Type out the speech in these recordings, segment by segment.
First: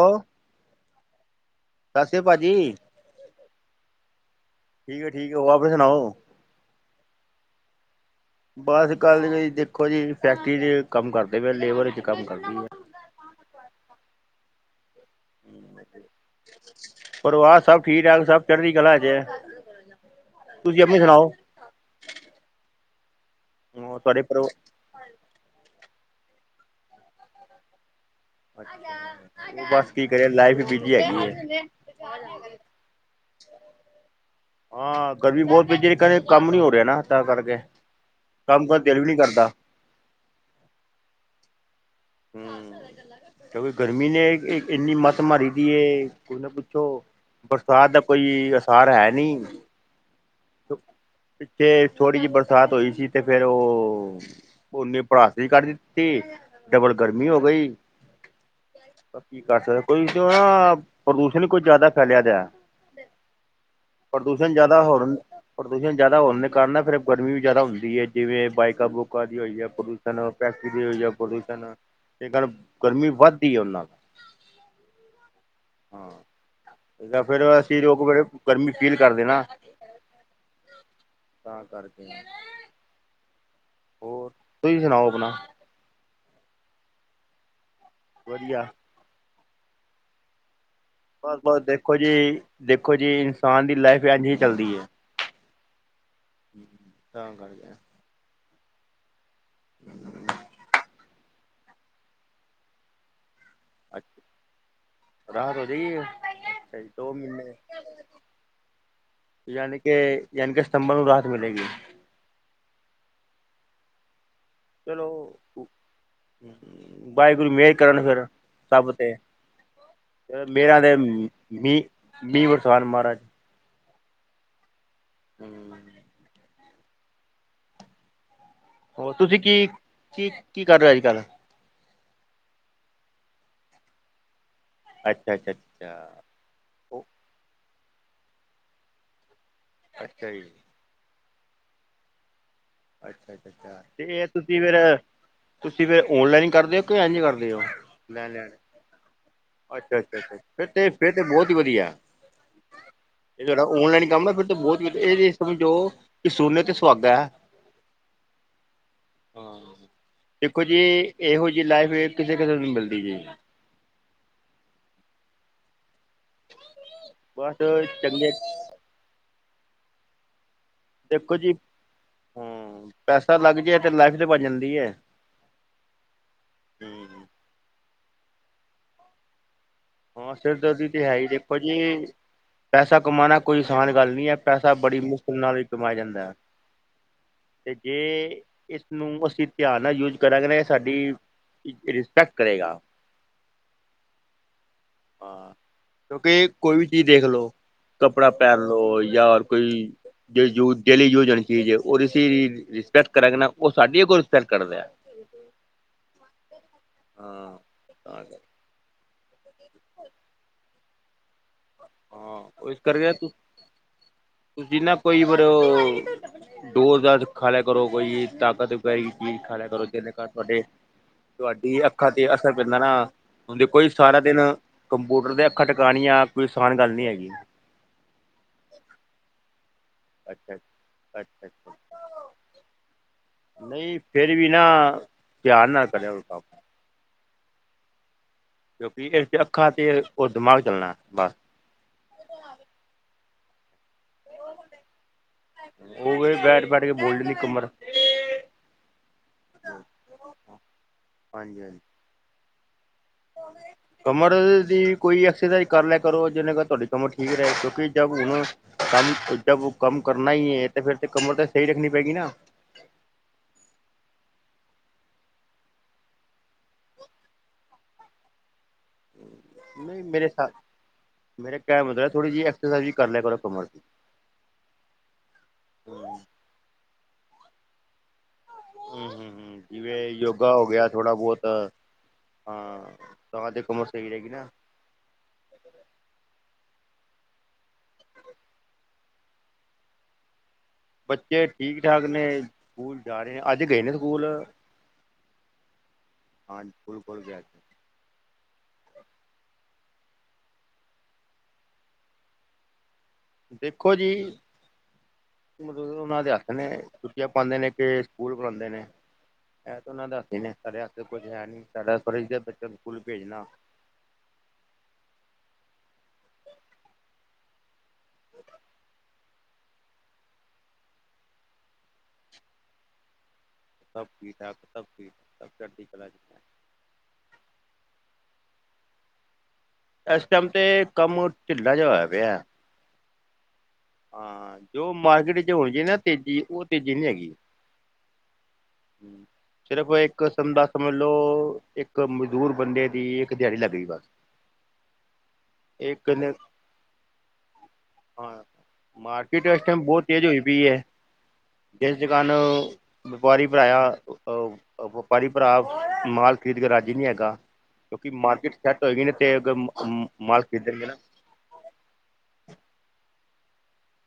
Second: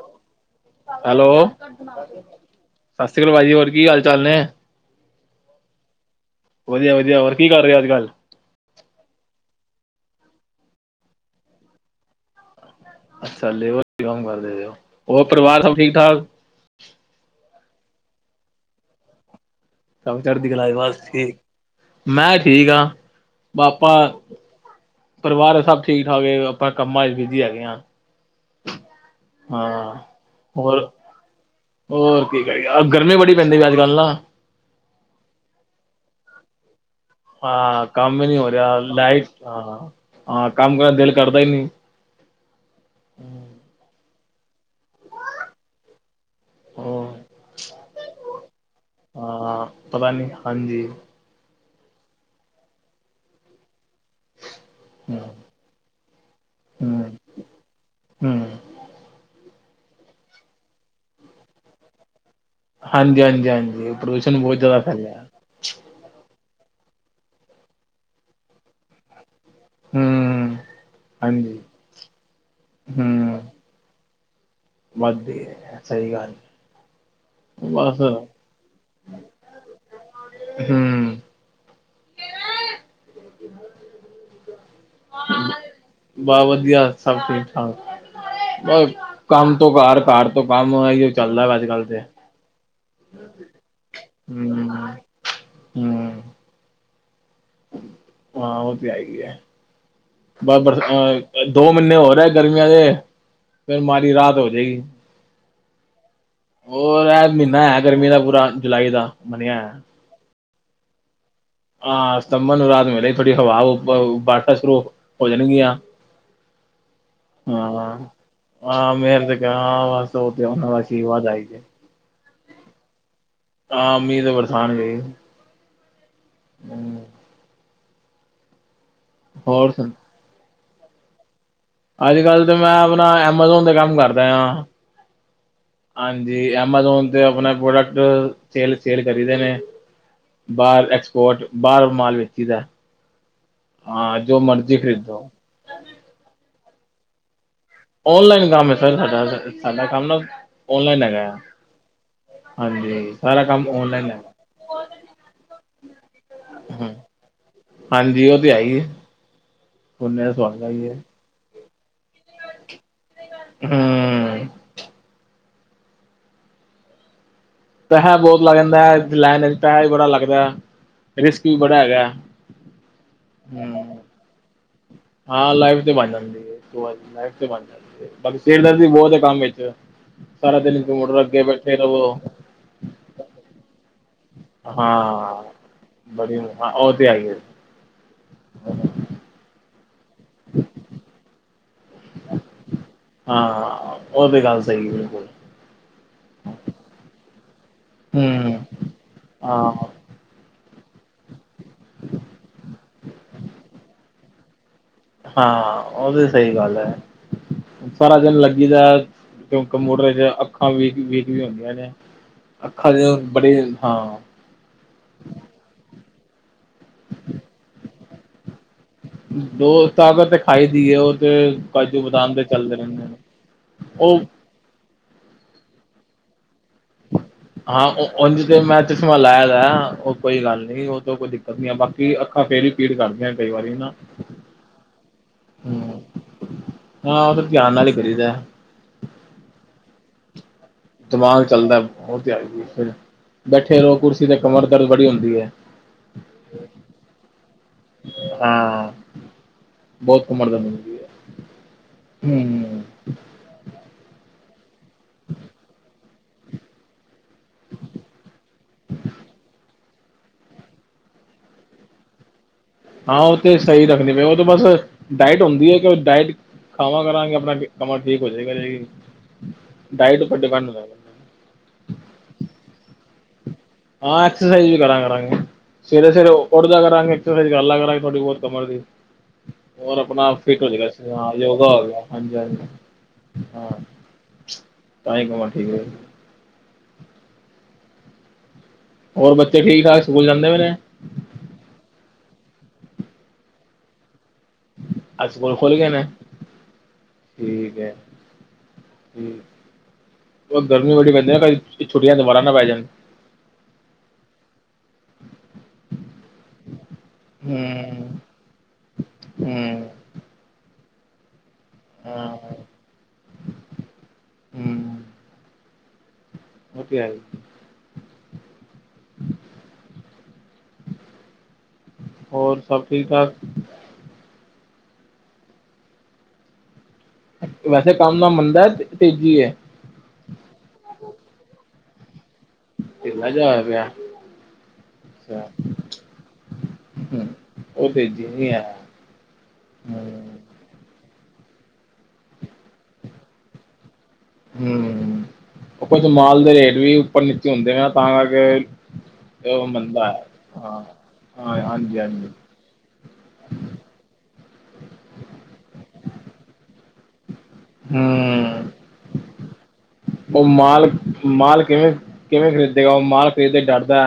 Hello hello. ਸਤਿ ਸ਼੍ਰੀ ਅਕਾਲ ਭਾਜੀ ਸਾਸ੍ਰੀ ਕਾਲ ਭਾਜੀ ਹੋਰ ਕੀ ਹਾਲ- ਚਾਲ ਨੇ। ਤੁਸੀਂ ਸੁਣਾ ਔ? ਵਧੀਆ- ਵਧੀਆ ਹੋਰ ਕੀ ਕਰੇ ਅੱਜ- ਕੱਲ? ਬਸ ਕਲ ਜ ਈ ਦੇਖੋ ਜੀ ਫੈਕਟਰੀ ਕੰਮ ਕਰਦੇ ਪੇ ਲੇਬਰ ਵਿੱਚ ਕੰਮ ਕਰਦੀ ਐ। ਅੱਛਾ ਲੇਬਰ ਵੀ ਕੰਮ ਕਰਦੇ ਪੇਔ ਹੋਰ ਪਰਿਵਾਰ ਸਭ ਠੀਕ- ਠਾਕ। ਪਰਵਾਹ ਸਭ ਠੀਕ -ਠਾਕ ਸਭ ਚੜਦੀ ਕਲਾ ਚੇ ਸਭ ਚੜਦੀ ਕਲਾ ਬਸ ਠੀਕ, ਮੈਂ ਠੀਕ ਹਾਂ ਪਾਪਾ ਤੁਹਾਡੇ ਪਰਿਵਾਰ ਪਰਿਵਾਰ ਸਭ ਠੀਕ ਠਾਕ ਏ ਆਪਾਂ ਕੰਮਾਂ ਚ ਬਿਜੀ ਹੈਗੇ ਆ। ਬਸ ਕੀ ਕਰੀਯੇ ਲਾਈਫ ਈ ਬਿਜ਼ੀ ਹੈਗੀ ਏ। ਅ ਗਰਮੀ ਬੜੀ ਪੈਂਦੀ ਪਈ ਏ ਅੱਜ -ਕੱਲ੍ਹ ਨਾ। ਹਾਂ ਗਰਮੀ ਬੋਤ ਪੈਂਦੀ ਕੈਂਦੇ ਕੰਮ ਨੀ ਹੋ ਰਿ ਆ ਨਾ ਤਾਂ ਕਰਕੇ। ਹਾਂ ਕੰਮ ਈ ਨੀ ਹੋ ਰਿਹਾ ਕਰਨ ਦਿਲ ਵੀ ਨੀ ਲਾਇਫ ਕਰਦਾ ਹਾਂ, ਹਾਂ ਕੰਮ ਕਰਨ ਦਿਲ ਕਰਦਾ ਈ ਨੀ ਹਮ ਕਬੀ ਗਰਮੀ ਨੇ ਇ ਇੱਕ ਇੰਨੀ ਮੱਤ ਮਾਰੀ ਦੀ ਏ, ਕੁਛ ਨਾ ਪੁੱਛੋ ਬਰਸਾਤ ਦਾ ਕੋਈ ਅਸਾਰ ਹੈ ਨਹੀਂ ਹਾਂ, ਪਤਾ ਨੀ ਹਾਂਜੀ। ਪਿੱਛੇ ਛੋੜੀ ਜੀ ਬਰਸਾਤ ਹੋਈ ਸੀ ਤੇ ਫੇਰ ਔਓ ਔਨੇ ਹਮ ਪੜਾਸ ਵੀ ਕਰ ਦਿੱਤੀ ਡਬਲ ਹਮ ਗਰਮੀ ਹੋਗੀ। ਹਮ। ਕੀ ਕਰ ਸਕਦੇ ਕੋ ਈ ਤੇ ਆ ਪ੍ਰਦੂਸ਼ਣ ਈ ਕੁਛ ਜਾਦਾ ਫੈਲਿਆ ਪਯਾ। ਹਾਂਜੀ- ਹਾਂਜੀ-ਹਾਂਜੀ ਪ੍ਰਦੂਸ਼ਣ ਬੋਤ ਜਾਦਾ ਹੋਣ ਫੈਲਿਆ। ਪ੍ਰਦੂਸ਼ਣ ਜਾਦਾ ਹੋਣ ਦੇ ਕਾਰਨ ਨਾ ਫੇਰ ਗਰਮੀ ਵੀ ਜਾਦਾ ਹੁੰਦੀ ਏ ਜਿਵੇਂ ਬਾਈਕਾਂ- ਬੂਕਾਂ ਦੀ ਹੋਈ ਏ ਪਦੂਸ਼ਨ ਹੂੰ, ਫੈਕਟਰੀ ਦੀ [unintelligible] ਹਾਂਜੀ, ਪੋਲਯੁਸ਼ਨ ਤੇ ਗਰਮ ਗਰਮੀ ਹੂੰ ਵੱਧਦੀ ਔਨਾਲ। ਵੱਧਦੀ ਏ। ਹਾਂ, ਯਾ ਫੇਰ ਅਸੀਂ ਬਸ ਲੋਕ ਫੇਰ ਗਰਮੀ ਫੀਲ ਕਰਦੇ ਆ ਨਾ। ਹਮ। ਤਾਂ ਕਰਕੇ। ਹੋਰ [unintelligible] ਤੁਸੀਂ ਸੁਣਾਓ ਆਪਣਾ। ਬਾ ਵਧੀਆ ਸਭ ਠੀਕ-ਠਾਕ ਵਧੀਆ ਕੰਮ ਤੋਂ ਘਰ, ਘਰ ਤੋਂ ਕੰਮ ਇਹੀਓ ਬਸ ਚੱਲਦਾ ਵਾ ਬਸ ਅੱਜ ਕੱਲ ਦੇਖੋ ਤੇ ਜੀ, ਦੇਖੋ ਜੀ ਇਨਸਾਨ ਦੀ ਲਾਈਫ ਇੰਝ ਈ ਹੂੰ ਚੱਲਦੀ ਐ। ਹੂੰ ਤਾਂ [unintelligible] ਹਾਂ, ਓ ਤੇ ਹੈਈ ਐ। [inaudible] ਬਸ ਬਸ ਅ ਦੋ ਮਹੀਨੇ ਹੋਰ ਐ ਗਰਮੀਆਂ ਦੇ ਫੇਰ ਮਾੜੀ ਅੱਛਾ ਰਾਹਤ ਹੋਜੇਗੀ। ਰਾਹਤ ਹੋਜੇਗੀ ਹੋਰ ਐ ਮਹੀਨਾ ਹੈ ਗਰਮੀ ਦਾ ਪੂਰਾ ਜੁਲਾਈ ਦਾ ਮੰਨਿਆ ਯਾਨੀ ਕਿ ਯਾਨੀ ਕੇ ਸਤੰਬਰ ਨੂੰ ਰਾਹਤ ਮਿਲੇਗੀ। ਹਾਂ, ਸਤੰਬਰ ਨੂੰ ਰਾਹਤ ਮਿਲੇਗੀ ਥੋਡੀ ਹਵਾ ਵੂ ਵਾਟਾਂ ਸ਼ੁਰੂ ਚਲੋ ਹੋ ਜਾਣਗੀਆਂ। ਵਾਹਿਗੁਰੂ ਮਿਹਰ ਹਾਂ ਕਰਨ ਫੇਰ। ਸਭ ਹਾਂ ਤੇ ਮੇਰ ਹਾਂ ਬਸ ਉਹ ਤੇ ਉਹਨਾਂ ਦਾ ਮੇਰਾ ਦੇ ਆਸ਼ੀਰਵਾਦ ਆਈ ਜੇ ਮੀਂਹ-ਮੀਂਹ, ਬਰਸਾਨ ਮਹਾਰਾਜ। ਹਾਂ, ਮੀਂਹ ਤੇ ਬਰਸਾਨ ਗੇ। [unintelligible] ਹੂੰ। ਹੋਰ ਤੁਸੀਂ ਹੋਰ ਸੁਣ ਕੀ-ਕੀ ਕੀ ਕਰ ਰੇ ਓ ਅੱਜ ਕੱਲ੍ਹ। ਅੱਜ ਕੱਲ੍ਹ ਤਾਂ ਮੈਂ ਆਪਣਾ ਐਮਾਜ਼ੋਨ ਤੇ ਕੰਮ ਕਰਦਾ ਆ। ਅੱਛਾ-ਅੱਛਾ, ਅੱਛਾ। ਜੀ ਉਹ ਐਮਾਜੋਨ ਤੇ ਆਪਣਾ, ਪ੍ਰੋਡਕਟ ਸੇਲ ਸੇਲ ਕਰੀ ਦੇ ਨੇ ਅੱਛਾ ਜੀ ਬਾਰ ਕੋਟ ਬਾਰ ਮਾਲ ਵੇਚੀ ਦਾ। ਅੱਛਾ-ਅੱਛਾ-ਅੱਛਾ, ਹਾਂ ਤੇ ਜੋ ਤੁਸੀਂ ਮਰਜ਼ੀ ਫੇਰ। ਖਰੀਦੋ ਤੁਸੀਂ ਫੇਰ ਔਨਲਾਈਨ ਕਰਦੇ ਓ, ਕਿ ਇੰਜ ਕਰਦੇ ਓ। ਔਨਲਾਈਨ ਲੈਣ-ਲੈਣ ਕੰਮ ਹੈ ਸਰ ਸਾਡਾ ਸਾਡਾ ਕੰਮ ਨਾ ਅੱਛਾ-ਅੱਛਾ-ਅੱਛਾ, ਫਿਰ ਤੇ ਫੇਰ ਤੇ ਬਹੁਤ ਈ ਵਧੀਆ। ਹਾਂਜੀ-ਹਾਂ, ਜੇ ਤੁਹਡਾ ਔਨਲਾਈਨ ਕੰਮ ਐ ਫਿਰ ਤਾਂ ਬਹੁਤ ਵਧ ਏ ਚੀਜ਼ ਸਮਝੋ ਸੋਨੇ ਤੇ ਹਮ ਸੁਹਾਗਾ। ਹਾਂਜੀ, ਓ ਤੇ ਹੈਈ ਐ। ਦੇਖੋ ਜੀ ਇਹੋ ਜੀ ਲਾਈਫ ਵੀ ਕਿਸੇ ਕਿਸੇ ਨੂੰ ਮਿਲਦੀ ਜੀ। ਹੂੰ। ਬਸ ਪੈਸਾ ਚੰਗੇ ਬੋਤ ਲੱਗ ਜਾਂਦਾ ਲੈਨ ਵਿੱਚ ਪੈਸਾ ਵੀ ਬੜਾ ਲੱਗਦਾ। ਦੇਖੋ ਰਿਸਕ ਜੀ ਵੀ ਬੜਾ ਹੈਗਾ ਹੂੰ, ਪੈਸਾ ਲੱਗ ਜੇ ਤੇ ਹਮ ਲਾਈਫ ਤੇ ਬਣ ਜਾਂਦੀ ਐ। ਹਾਂ, ਲਾਈਫ ਤੇ ਬਣ ਜਾਂਦੀ ਐ, ਲਾਈਫ ਤੇ ਬਣ ਜਾਂਦੀ ਬਾਕੀ ਸਿਰ ਦਰਦੀ ਬਹੁਤ ਐ ਕੰਮ ਵਿੱਚ। ਹਾਂ ਸਾਰਾ ਦਿਨ ਸਿਰਦਰਦੀ ਤੇ ਹੈ [unintelligible] ਹੀ ਅੱਗੇ ਦੇਖੋ ਬੈਠੇ ਜੀ ਰਹੋ। ਪੈਸਾ ਕਮਾਣਾ ਕੋਈ ਆਸਾਨ ਗੱਲ ਨੀ ਐ, ਪੈਸਾ ਬੜੀ ਮੁਸ਼ਕਿਲ ਹਾਂ ਨਾਲ ਈ ਕਮਾਇਆ ਜਾਂਦਾ। ਬੜੀ ਹਾਂ, ਓ ਤੇ ਹੈਈ ਏ। ਤੇ ਜੇ ਇਸਨੂੰ ਅਸੀਂ। ਧਿਆਨ ਨਾਲ ਯੂਜ ਕਰਾਂਗੇ ਨਾ ਏ ਸਾਡੀ ਰਿਸਪੈਕਟ ਕਰੇਗਾ। ਹਾਂ, ਓ ਵੀ ਗੱਲ ਸਈ ਐ। ਹਾਂ ਕਿਉਂਕਿ ਕੋਈ ਵੀ ਚੀਜ਼ ਦੇਖ ਲੋ ਕੱਪੜਾ, ਹਮ ਪਹਿਨ ਲੋ ਜਾਂ ਕੋਈ। ਹਾਂ ਯੂ ਯੂਜ ਡੇਲੀ ਯੂਜ ਆਲੀ ਚੀਜ਼ [unintelligible] ਰਿਸਪੈਕਟ ਕਰਾਂਗੇ, ਨਾ ਓ ਸਾਡੀ ਅੱਗੋ ਰਿਸਪੈਕਟ ਕਰਦਾ। ਹਾਂ, ਓ ਤੇ ਸਈ ਗੱਲ ਐ ਹਾਂ ਸਾਰਾ ਦਿਨ ਲੱ ਜਿੱਦਾਂ ਕਿਉਂਕਿ ਕੰਪਿਉਟਰ ਚ ਅੱਖਾਂ ਵੀਕ-ਵੀਕ, ਵੀ ਹੁੰਦੀਆਂ ਨੇ। ਹਾਂ ਅੱਖਾਂ ਦੇ ਬੜੇ ਹਾਂ। ਜਿੰਨਾਂ ਕੋਈ ਫਿਰ ਡੋਜ਼ ਦਾ ਖਾਲਿਆ ਕਰੋ, ਕੋਈ ਤਾਕਤ। ਸਹੀ ਚੀਜ਼ ਖਾ ਲਿਆ ਦੋ ਕਰੋ ਜਿਹਦੇ ਨਾਲ ਤਾਕਤ ਤੇ ਤੁਹਾਡੇ ਖਾਈ ਦੀ ਏ ਉਹ ਤੇ ਤੁਹਾਡੀ ਕਾਜੂ ਅੱਖਾਂ ਤੇ ਬਦਾਮ ਅਸਰ ਚੱਲਦੇ ਪੈਂਦਾ ਨਾ ਰਹਿੰਦੇ ਨੇ ਹੁਣ ਦੇਖੋ ਜੀ ਉਹ ਸਾਰਾ ਦਿਨ ਕੰਪਿਊਟਰ ਤੇ ਅੱਖਾਂ ਟਿਕਉਣੀਆਂ ਕੋਈ ਅਸਾਨ ਗੱਲ ਨੀ ਹੈਗੀ। ਹਾਂ ਉਝ ਤੇ ਮੈਂ ਚਸ਼ਮਾ ਲਾਇਆ‌ ਤਾਂ ਹੈ, ਉਹ ਕੋਈ ਅੱਛਾ ਗੱਲ ਨੀ ਉਹ ਤੋਂ ਅੱਛਾ ਕੋਈ ਦਿੱਕਤ ਨੀ ਐ ਅੱਛਾ ਬਾਕ ਕੀ ਅੱਖਾਂ ਫੇਰ ਹੀ ਪੀੜ ਕਰਦੀਆਂ। ਕਈ ਵਾਰੀ ਨਾ ਨਹੀਂ ਫੇਰ ਵੀ ਨਾ ਧਿਆਨ ਨਾਲ ਹੂੰ ਕਰਿਆ ਕਰੋ ਕੰਮ। ਹਾਂ ਉਹ ਤਾਂ ਧਿਆਨ ਨਾਲ ਹੀ ਕਰੀਦਾ। ਕਿਉਂਕਿ ਇਹ ਚ ਅੱਖਾਂ ਤੇ ਉਹ ਦਿਮਾਗ ਚੱਲਣਾ। ਬਸ ਦਿਮਾਗ ਚੱਲਦਾ ਉਹ ਤੇ ਹੈ ਫੇਰ ਬੈਠੇ ਰਹੋ ਕੁਰਸੀ ਤੇ ਕਮਰ ਦਰਦ ਬੜੀ ਹੁੰਦੀ ਐ। ਉਹਵੇ ਬੈਠ-ਬੈਠ ਕੇ ਬੋਲ ਜਾਂਦੀ ਐ ਕਮਰ। ਹਾਂ ਬਹੁਤ ਕਮਰ ਦਰਦ ਹੁੰਦੀ ਐ, ਹਾਂਜੀ ਹਾਂਜੀ ਹੂੰ। ਕਮਰ ਦਰਦ ਦੀ ਕੋਈ ਐਕਸਰਸਾਈਜ਼ ਕਰ ਲਿਆ ਕਰੋ, ਜਿਵੇਂ [unintelligible] ਤੁਹਾਡੀ ਕਮਰ ਠੀਕ ਰਹੇ ਕਿਉਂਕਿ ਜਬ ਹੁਣ ਕੰਮ ਜਬ ਓ ਕੰਮ ਕਰਨਾ ਹੀ ਐ ਤੇ ਫੇਰ ਤੇ ਕਮਰ ਤਾਂ ਸਹੀ ਰੱਖਣੀ ਪਏਗੀ ਨਾ। ਹਾਂ ਉਹ ਤੇ ਸਹੀ ਰੱਖਣੀ ਪਏ, ਉਹ ਤਾਂ ਬਸ ਡਾਇਟ ਹੁੰਦੀ ਐ ਕਿ ਉਹ ਡਾਇਟ ਖਾਵਾਂ ਕਰਾਂਗੇ ਆਪਣਾ ਕਮਰ ਠੀਕ ਹੋ ਜੇ ਕਰੇਗੀ। ਮੇਰੇ ਸਾਬ ਮੇਰੇ ਕਹਿ ਮਤਲਬ ਥੋੜੀ‌ ਜੀ ਐਕਸਰਸਾਈਜ਼ ਵੀ ਕਰ ਲਿਆ ਕਰੋ ਕਮਰ ਦੀ। ਹਾਂ ਐਕਸਰਸਾਈਜ਼ ਵੀ ਕਰਾਂ ਕਰਾਂਗੇ, ਸਵੇਰੇ-ਸਵੇਰੇ ਹਮ ਉੱਠ ਜਿਆ ਕਰਾਂਗੇ ਐਕਸਰਸਾਈਜ਼ ਕਰਲਿਆ ਕਰਾਂਗੇ ਥੋੜ੍ਹੀ ਬਹੁਤ। ਕਮਰ ਦੀ ਹਮ ਹੋਰ ਜਿਵੇਂ ਆਪਣਾ ਆਪ ਯੋਗਾ ਫਿਟ ਹੋ ਗਿਆ ਥੋੜਾ ਜੇਗਾ ਬਹੁਤ ਯੋਗਾ ਹੋ ਗਿਆ, ਹਾਂਜੀ ਹਾਂਜੀ। ਹਾਂ ਤਾਂ ਤੇ ਕਮਰ ਸਹੀ ਰਏਗੀ ਨਾ। ਤਾਂਹੀ ਕਮਰ ਠੀਕ ਰਹੇਗੀ। ਹੋਰ ਬੱਚੇ ਠੀਕ-ਠਾਕ ਸਕੂਲ ਜਾਂਦੇ ਪ‌ਏ ਨੇ? ਬੱਚੇ ਠੀਕ-ਠਾਕ ਨੇ, ਸਕੂਲ ਜਾ ਰਹੇ ਆ ਅੱਜ ਗਏ ਨੇ ਸਕੂਲ। ਅੱਜ ਸਕੂਲ ਖੁੱਲ ਗਏ ਨੇ, ਸਕੂਲ ਖੁੱਲ ਗਿਆ ਠੀਕ ਐ। ਹੂੰ ਕਿਉਂਕਿ ਗਰਮੀ ਬੜੀ ਪੈਂਦੀ ਐ ਨਾ ਛੁੱਟੀਆਂ ਦੁਬਾਰਾ ਨਾ ਪੈ ਜਾਣ। ਦੇਖੋ ਜੀ ਉਹਨਾਂ ਦੇ ਹੱਥ ਨੇ ਛੁੱਟੀਆਂ ਪਾਦੇ ਨੇ ਕਿ ਹੂੰ ਸਕੂਲ ਬੁਲਾਉਂਦੇ ਨੇ ਐਹ ਹੂੰ ਤਾਂ ਉਹਨਾਂ ਦੇ ਹੱਥ ਐ ਨਾ, ਸਾਡੇ ਹੱਥ ਕੁਛ ਹੈ ਨੀ ਸਾਡਾ ਹਾਂ ਫਰਜ ਏ ਬੱਚਾ ਸਕੂਲ ਭੇਜਣਾ। ਉਹ ਤੇ ਹੈ ਹੀ। ਹੋ ਹੋਰ ਸਭ ਠੀਕ-ਠਾਕ? ਸਭ ਠੀਕ-ਠਾਕ ਸਭ ਠੀਕ, ਸਭ ਚੜਦੀ ਕਲਾ। ਵੈਸੇ ਕੰਮ ਦਾ ਐ ਮੰਦਾ ਤੇਜ਼ੀ ਐ। ਐਸ ਟੈਮ ਤੇ ਕੰਮ ਢਿੱਲਾ ਜਾ ਹੋਇਆ ਪਿਆ। ਢਿੱਲਾ ਜਾ ਹੋਇਆ ਪਿਆ। ਹਾਂ‌ ਜੋ ਮਾਰਕੀਟ ਅੱਛਾ ਚ ਹੋਜੇ ਨਾ ਤੇਜ਼ੀ ਉਹ ਤੇਜ਼ੀ ਨੀ ਹੂੰ ਹੈਗੀ। ਉਹ ਤੇਜ਼ੀ ਨੀ ਐ। ਸਿਰਫ਼ ਇੱਕ ਕਿਸਮ ਦਾ ਸਮਝ ਲੋ ਇੱਕ ਮਜ਼ਦੂਰ ਬੰਦੇ ਦੀ ਇੱਕ ਦਿਹਾੜੀ ਲੱਗ ਗਈ ਬਸ। ਹੂੰ, ਉਹ ਕੁਝ ਇੱਕ ਨੇ ਮਾਲ ਦੇ ਰੇਟ ਵੀ ਉੱਪਰ-ਨੀਚੇ ਹੁੰਦੇ ਆ ਤਾਂ ਹਾਂ ਕਰਕੇ। ਮਾਰਕੀਟ ਇਸ ਉਹ ਟੈਮ ਬਹੁਤ ਮੰਦਾ ਤੇਜ਼ ਹੈ ਹੋਈ ਪਈ ਐ ਹਾਂ ਹਾਂ ਜਿਸ ਹਾਂਜੀ ਹਾਂਜੀ ਦੁਕਾਨ ਵਪਾਰੀ [unintelligible] ਵਪਾਰੀ ਭਰਾ ਮਾਲ ਖਰੀਦ ਕੇ ਰਾਜੀ ਨੀ ਹੈਗਾ। ਕਿਉਂਕਿ ਮਾਰਕੀਟ ਹੂੰ ਸੈੱਟ ਹੋਏਗੀ ਨਾ ਤੇ ਅ ਮਾਂ ਮਾਲ ਖਰੀਦਣਗੇ ਨਾ। ਮਾਲ ਕਿਵੇਂ ਕਿਵੇਂ ਖਰੀਦੇਗਾ ਉਹ ਮਾਲ ਖਰੀਦ ਤੇ ਡਰਦਾ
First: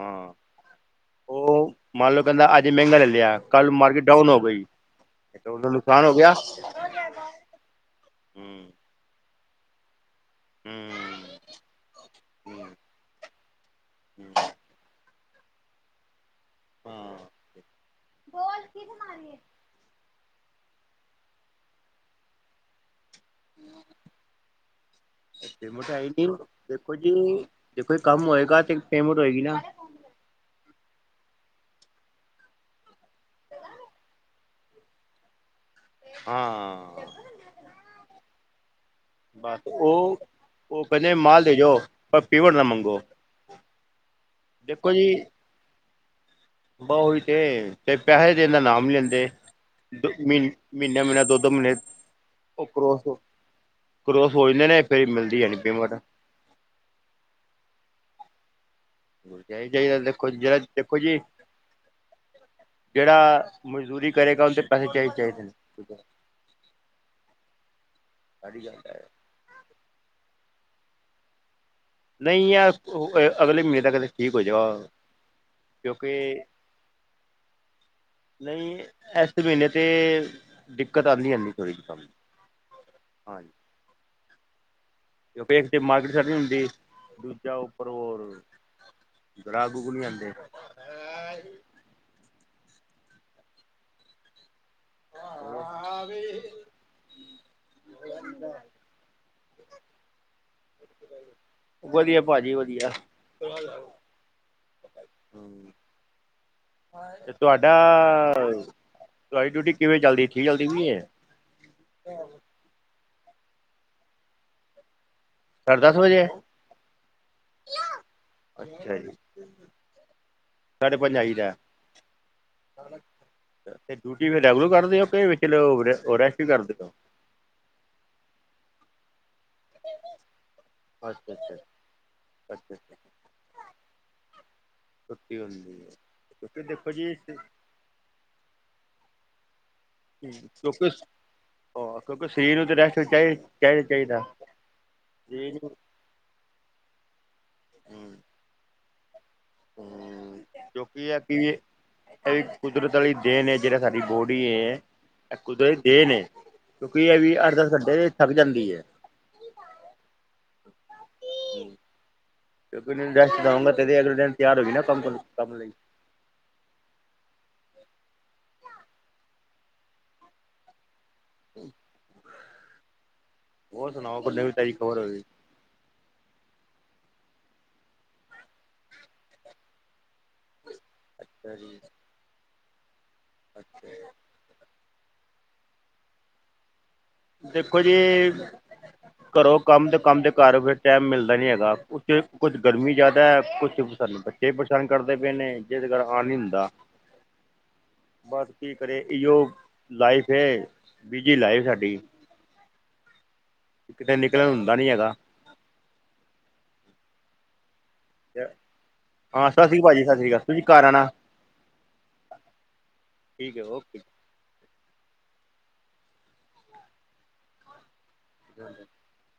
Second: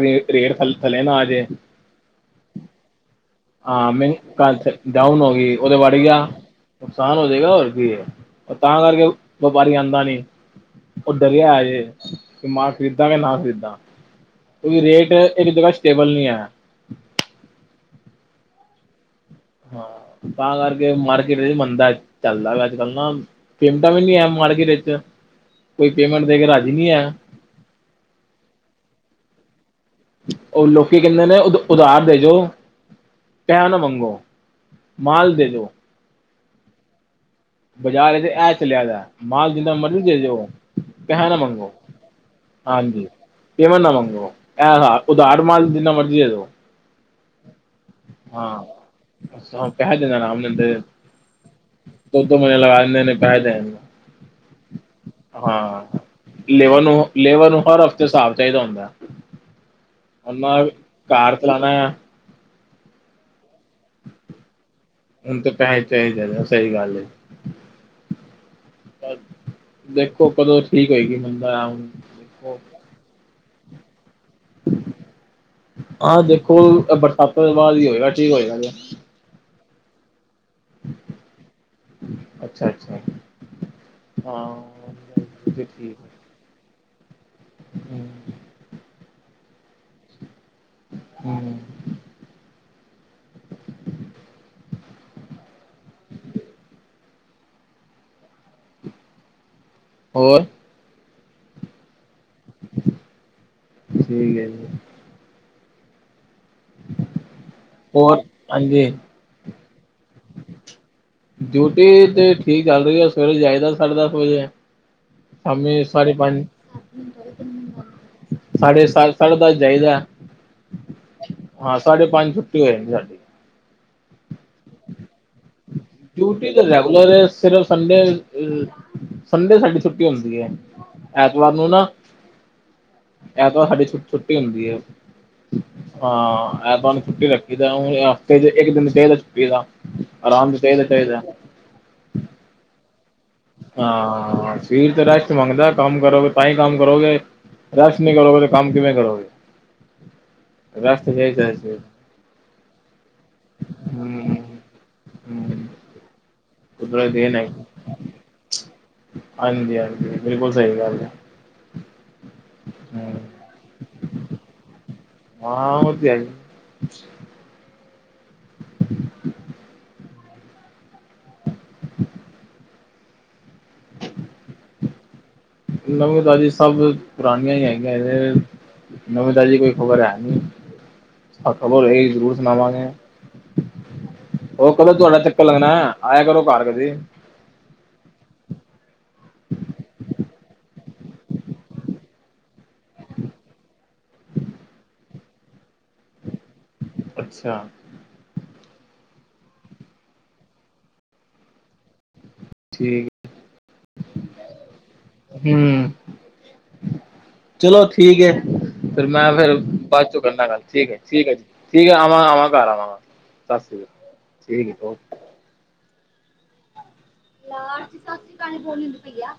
ਰੇਟ ਰੇਟ ਥੱਲੇ ਥੱਲੇ ਨਾ ਆਜੇ। ਉਹ ਮੰਨ ਲਓ ਪਹਿਲਾ ਅੱਜ ਮਹਿੰਗਾ ਲੈ ਲਿਆ। ਕੱਲ ਹਾਂ ਮਾਰਕੀਟ ਮੈਗ ਡਾਊਨ ਹੋ ਕੱਲ੍ਹ ਗਈ ਤ ਡਾਊਨ ਹੋ ਤੇ ਗਈ, ਉਹਦਾ ਉਹਦੇ ਵੜ ਨੁਕਸਾਨ ਹੋ ਗਿਆ। ਨੁਕਸਾਨ ਹੋ ਜਾਏਗਾ, ਹੋਰ ਕੀ ਹੈ, ਹੂੰ ਤਾਂ ਕਰਕੇ ਵਪਾਰੀ ਆਂਦਾ ਨੀ। ਹੁੰ। ਉਹ ਡਰਿਆ ਆਜੇ ਕਿ ਮਾਲ ਖਰੀਦਾਂ ਕਿ ਨਾ ਖ਼ਰੀਦਾਂ, ਕਿਉਂਕਿ ਰੇਟ ਇੱਕ ਜਗ੍ਹਾ ਸਟੇਬਲ ਨਹੀਂ ਏ। [unintelligible] ਹਾਂ, ਤਾਂ ਕਰਕੇ ਮਾਰਕੀਟ ਚ ਮੰਦਾ ਚੱਲਦਾ ਵ ਅੱਜਕੱਲ ਨਾ। ਪੇਮੈਂਟਾਂ ਵੀ ਨੀ ਹੈ ਮਾਰਕੀਟ ਈਚ, ਕੋਈ ਆਈ ਪੇਮੈਂਟ ਨੀ ਦੇ ਕੇ ਰਾਜ਼ੀ ਨਹੀਂ ਐ। ਦੇਖੋ ਜੀ, ਕੰਮ ਹੋਏਗਾ ਤੇ ਪੇਮੈਂਟ ਹੋਏਗੀ ਨਾ। ਉਹ ਲੋਕੀ ਕਹਿੰਦੇ ਨੇ ਉਦ-ਉਧਾਰ ਦੇਜੋ। ਪੇਹਾ ਨਾ ਮੰਗੋ, ਮਾਲ ਦੇ ਦੇਜੋ। ਹਾਂ। ਬਾਜ਼ਾਰ ਚ ਇਹ ਚਲਿਆ ਦੈ। ਮਾਲ ਬਸ ਜਿੰਨਾ ਮਰਜ਼ ਉਹ ਦੇ ਜੋ, ਉਹ ਕਹਿੰਦੇ ਪੇਹਾ ਨਾ ਮਾਲ ਦੇ ਮੰਗੋ, ਜੋ ਪਰ ਪੇਮੈਂਟ ਨਾ ਮੰਗੋ ਹਾਂਜੀ। ਪੇਮੈਂਟ ਨਾ ਮੰਗੋ, ਐ ਸਾਬ ਉਧਾਰ ਮਾਲ ਜਿੰਨਾ ਮਰਜ਼ੀ ਦੇਦੋ। ਬਹੁ ਓਇ ਤੇ। ਤੇ ਪੈਹੇ ਦੇਣ ਦਾ ਨਾਮ ਨੀ ਲੈਂਦੇ, ਪੈਸੇ ਦ ਦੇਣਾ ਮ ਆਰਾਮ ਮਹੀਨੇ ਦਿੰਦੇ ਮਹੀਨੇ ਦੋ ਦੋ ਮਹੀਨੇ ਦੋ ਦੋ ਮਹੀਨੇ ਉਹ ਲਗਾ ਕਰੋਸ ਦੇਂਦੇ ਪੈਸੇ ਦੇਣ ਕਰੋਸ ਸੋਚ ਦੇ ਨੇ, ਫੇਰ ਮਿਲਦੀ ਏ ਨੀ ਪੇਮੈਂਟ ਲੇਵਰ ਨੂੰ, ਲੇਵਰ ਨੂੰ ਹਰ ਹਫ਼ਤੇ ਹਿਸਾਬ ਚਾਹੀਦਾ ਹੁੰਦਾ। [unintelligible] ਦੇਖੋ ਜਹੜ ਉਹਨਾਂ ਦੇਖੋ ਜੀ। ਕਾਰ ਚਲਾਣਾ ਜਿਹੜਾ ਮਜ਼ਦੂਰੀ ਕਰੇਗਾ, ਓਹਨੂੰ ਤੇ ਪੈਸੇ ਚਾਹੀਦੇ। ਉਨੂੰ ਤੇ ਪੈਸੇ ਨੇ ਚਾਹੀਦੈ ਨੇ, ਸਹੀ ਗੱਲ ਏ। [unintelligible] ਦੇਖੋ ਕਦੋਂ ਠੀਕ ਹੋਏਗੀ ਮੰੰਦਾ ਆ ਹੁਣ ਨਹੀਂ ਯਾਰ ਅਗਲੇ ਮਹੀਨੇ ਤਕ ਤਾ ਠੀਕ ਹੋ ਜਾਓ ਹਾਂ ਦੇਖੋ ਹੁਣ ਏ ਬਰਸਾਤਾਂ ਤੋਂ ਬਾਦ ਹੀ ਹੋਏਗਾ ਠੀਕ ਹੋਏਗਾ ਜੇ ਨਹੀਂ ਇਸ ਮਹੀਨੇ ਤੇ ਦਿੱਕਤ ਆਂਦੀ-ਆਂਦੀ ਕੋਈ ਵੀ ਕੰਮ ਹੋਏ, ਅੱਛਾ ਅੱਛਾ ਹਾਂਜੀ। ਹਾਂ ਕਿਉਂਕਿ ਇੱਕ ਤੇ ਠੀਕ ਮਾਰਕਿਟ ਸੈਟ ਨੀ ਹੁੰਦੀ, ਦੂਜਾ ਉੱਪਰ ਹੋਰ ਗਰਾਕ ਗਰੂਕ ਨੀ ਆਂਦੇ। ਹੂੰ। [unintelligible] [inaudible] ਹੋਰ ਵਧੀਆ ਪਾਜੀ ਵਧੀਆ। ਠੀਕ ਹੈ ਜੀ ਤੇ ਹੋਰ ਤੁਹਾਡਾ ਹਾਂਜੀ ਤੁਹਾਡੀ ਡਿਊਟੀ ਕਿਵੇਂ ਚਲਦੀ, ਠੀਕ ਚਲਦੀ ਪਈ ਏ? ਡਿਊਟੀ ਤੇ ਠੀਕ ਚੱਲ ਰਹੀ ਏ। ਸਵੇਰੇ ਜਾਈਦਾ ਸਾਢੇ ਦਸ ਵਜੇ। ਸ਼ਾਮੀ ਸਾਢੇ ਦਸ ਸਾਢੇ਼ ਵਜੇ ਪੰਜ ਸਾਡੇ਼ ਅੱਛਾ ਜੀ ਸੱਤ, ਸਾਡੇ਼ ਦਸ ਜਾਈਦਾ। ਸਾਢੇ ਪੰਜ ਆਈਦਾ ਹਾਂ, ਸਾਢੇ ਪੰਜ ਛੁੱਟੀ ਹੋ ਜਾਂਦੀ ਸਾਡੀ। ਤੇ ਡਿਊਟੀ ਫੇਰ ਰੈਗੂਲਰ ਕਰਦੇ ਓ ਕੇ ਵਿਚ ਰੋਕਦੇ ਡਿਊਟੀ ਤਾਂ ਰੈਗੂਲਰ ਐ, ਸਿਰਫ ਸੰਡੇ ਅ ਸੰਡੇ ਸਾਡੀ ਛੁੱਟੀ ਹੁੰਦੀ ਏ, ਐਤਵਾਰ ਨੂੰ ਨਾ ਅੱਛਾ-ਅੱਛਾ। ਐਤਵਾਰ ਸਾਡੀ ਛੁ ਛੁੱਟੀ ਹੁੰਦੀ ਏ, ਹੁੰਦੀ ਹੈ ਕਿਉਂਕਿ ਹਾਂ ਦੇਖੋ ਐਤਵਾਰ ਜੀ ਛੁੱਟੀ ਰੱਖੀ ਤਾਂ ਹੁਣ ਹਫ਼ਤੇ ਚ ਇੱਕ ਦਿਨ ਫੇਰ ਏ ਛੂੱਟੀ ਦਾ ਆਰਾਮ ਚਾਹੀਦਾ ਕਿਉਂਕਿ ਚਾਹੀਦਾ ਉਹ ਕਿਉਂਕਿ ਸਰੀਰ ਨੂੰ ਤਾਂ ਰੈਸਟ ਚਾਹੀਦੀ ਹਾਂ ਸਰੀਰ ਤੇ ਰੈਸਟ ਨੂੰ ਮੰਗਦਾ ਕੰਮ ਕਰੋਗੇ ਤਾਂ ਹੀ ਕੰਮ ਕਰੋਗੇ ਰੈਸਟ ਹੂੰ ਨੀ ਕਰੋਗੇ ਤੇ ਕੰਮ ਕਿਵੇਂ ਕਰੋਗੇ। ਹੂੰ। ਰੈਸਟ ਕਿਉਂਕਿ ਏ ਕਿ ਚਾਹੀਦਾ ਏ, ਸਰੀਰ ਐ ਵੀ ਕੁਦਰਤ ਵਾਲੀ ਦੇਣ ਹੈ ਜਿਹੜਾ ਸਾਡੀ ਹੂੰ। ਬੋਡੀ ਏ ਏਹ ਹੂੰ ਕੁਦਰਤ ਦੀ ਦੇਨ ਏ, ਕਿਉਂਕਿ ਕੁਦਰਤ ਇਹ ਦੀ ਵੀ ਦੇਣ ਅੱਠ ਹੈਗੀ ਦਸ ਘੰਟੇ ਥੱਕ ਜਾਂਦੀ ਏ। ਹਾਂਜੀ ਹਾਂਜੀ ਬਿਲਕੁਲ, ਸਹੀ ਗੱਲ ਏ। ਕਿਉਂਕਿ ਰੈਸਟ ਕਰਾਊਂਗਾ ਤੇ ਹੀ ਅਗਲੇ ਦਿਨ ਤਿਆਰ ਹੋਈਏ ਨਾ ਕੰਮ ਕਰਨ ਹਾ ਉਹ ਤੇ ਹੈ ਈ [inaudible] [inaudible] ਹੋਰ ਸੁਣਾਓ ਕੋਈ ਨਵੀ ਤਾਜੀ ਹੋਰ ਹੋਵੇ। ਨਵੀ ਤਾਜੀ ਸਭ ਪੁਰਾਣੀਆਂ ਹੀ ਹੈਗੀਆਂ ਏ। ਨਵੀ ਤਾਜੀ ਕੋਈ ਖ਼ਬਰ ਹੈ ਨੀ। ਅ ਅੱਛਾ ਖਬਰ ਹੋਏਗੀ, ਜ਼ਰੂਰ ਸੁਣਾਵਾਂਗੇ। ਅੱਛਾ ਜੀ। ਹੋਰ ਕਦੋ ਤੁਹਾਡਾ ਚੱਕਰ ਲੱਗਣਾ, ਆਇਆ ਕਰੋ ਘਰ ਕਦੇ। ਦੇਖੋ ਜੀ ਘਰੋ ਕੰਮ ਤੇ, ਕੰਮ ਤੋ ਘਰ, ਫਿਰ ਟਾਈਮ ਮਿਲਦਾ ਨੀ ਹੈਗਾ। ਕੁ ਕੁਝ ਗਰਮੀ ਜ਼ਿਆਦਾ ਕੁਛ ਫੇਰ ਤੁਹਾਨੂੰ ਪਤਾ ਬੱਚੇ ਪਰੇਸ਼ਾਨ ਕਰਦੇ ਪਏ ਨੇ ਜਿਹਦੇ ਕਰ ਆ ਨੀ ਹੁੰਦਾ। ਅੱਛਾ। ਬਸ ਕੀ ਕਰੀਏ ਇਹੋ ਲਾਈਫ ਏ, ਬਿਜੀ ਲਾਈਫ ਸਾਡੀ। ਠੀਕ ਕਿਤੇ ਨਿਕਲਣ ਹੁੰਦਾ ਨੀ ਹੈਗਾ। ਹੂੰ। ਚਲੋ ਠੀਕ ਏ, ਫਿਰ ਮੈਂ ਹਾਂ ਫੇਰ ਸਤਿ ਸ਼੍ਰੀ ਅਕਾਲ ਭਾਜੀ ਬਾਦ ਸਤਿ ਚੋ ਸ਼੍ਰੀ ਅਕਾਲ ਕਰਨਾ ਆ ਗੱਲ। ਤੁਸੀਂ ਘਰ ਠੀਕ ਏ, ਆਉਣਾ ਠੀਕ ਏ ਜੀ। ਠੀਕ ਆਵਾਂ ਘਰ ਆਵਾਂਗਾ ਆਵਾਂਗਾ ਠੀਕ ਸਤਿ ਹੈ ਸ਼੍ਰੀ ਅਕਾਲ ਓਕੇ ਠੀਕ ਹੈ ਲਾਸਟ ਸਤ ਸਰੀ ਕਾਲ ਹੁੰਦੀ ਪਈ ਆ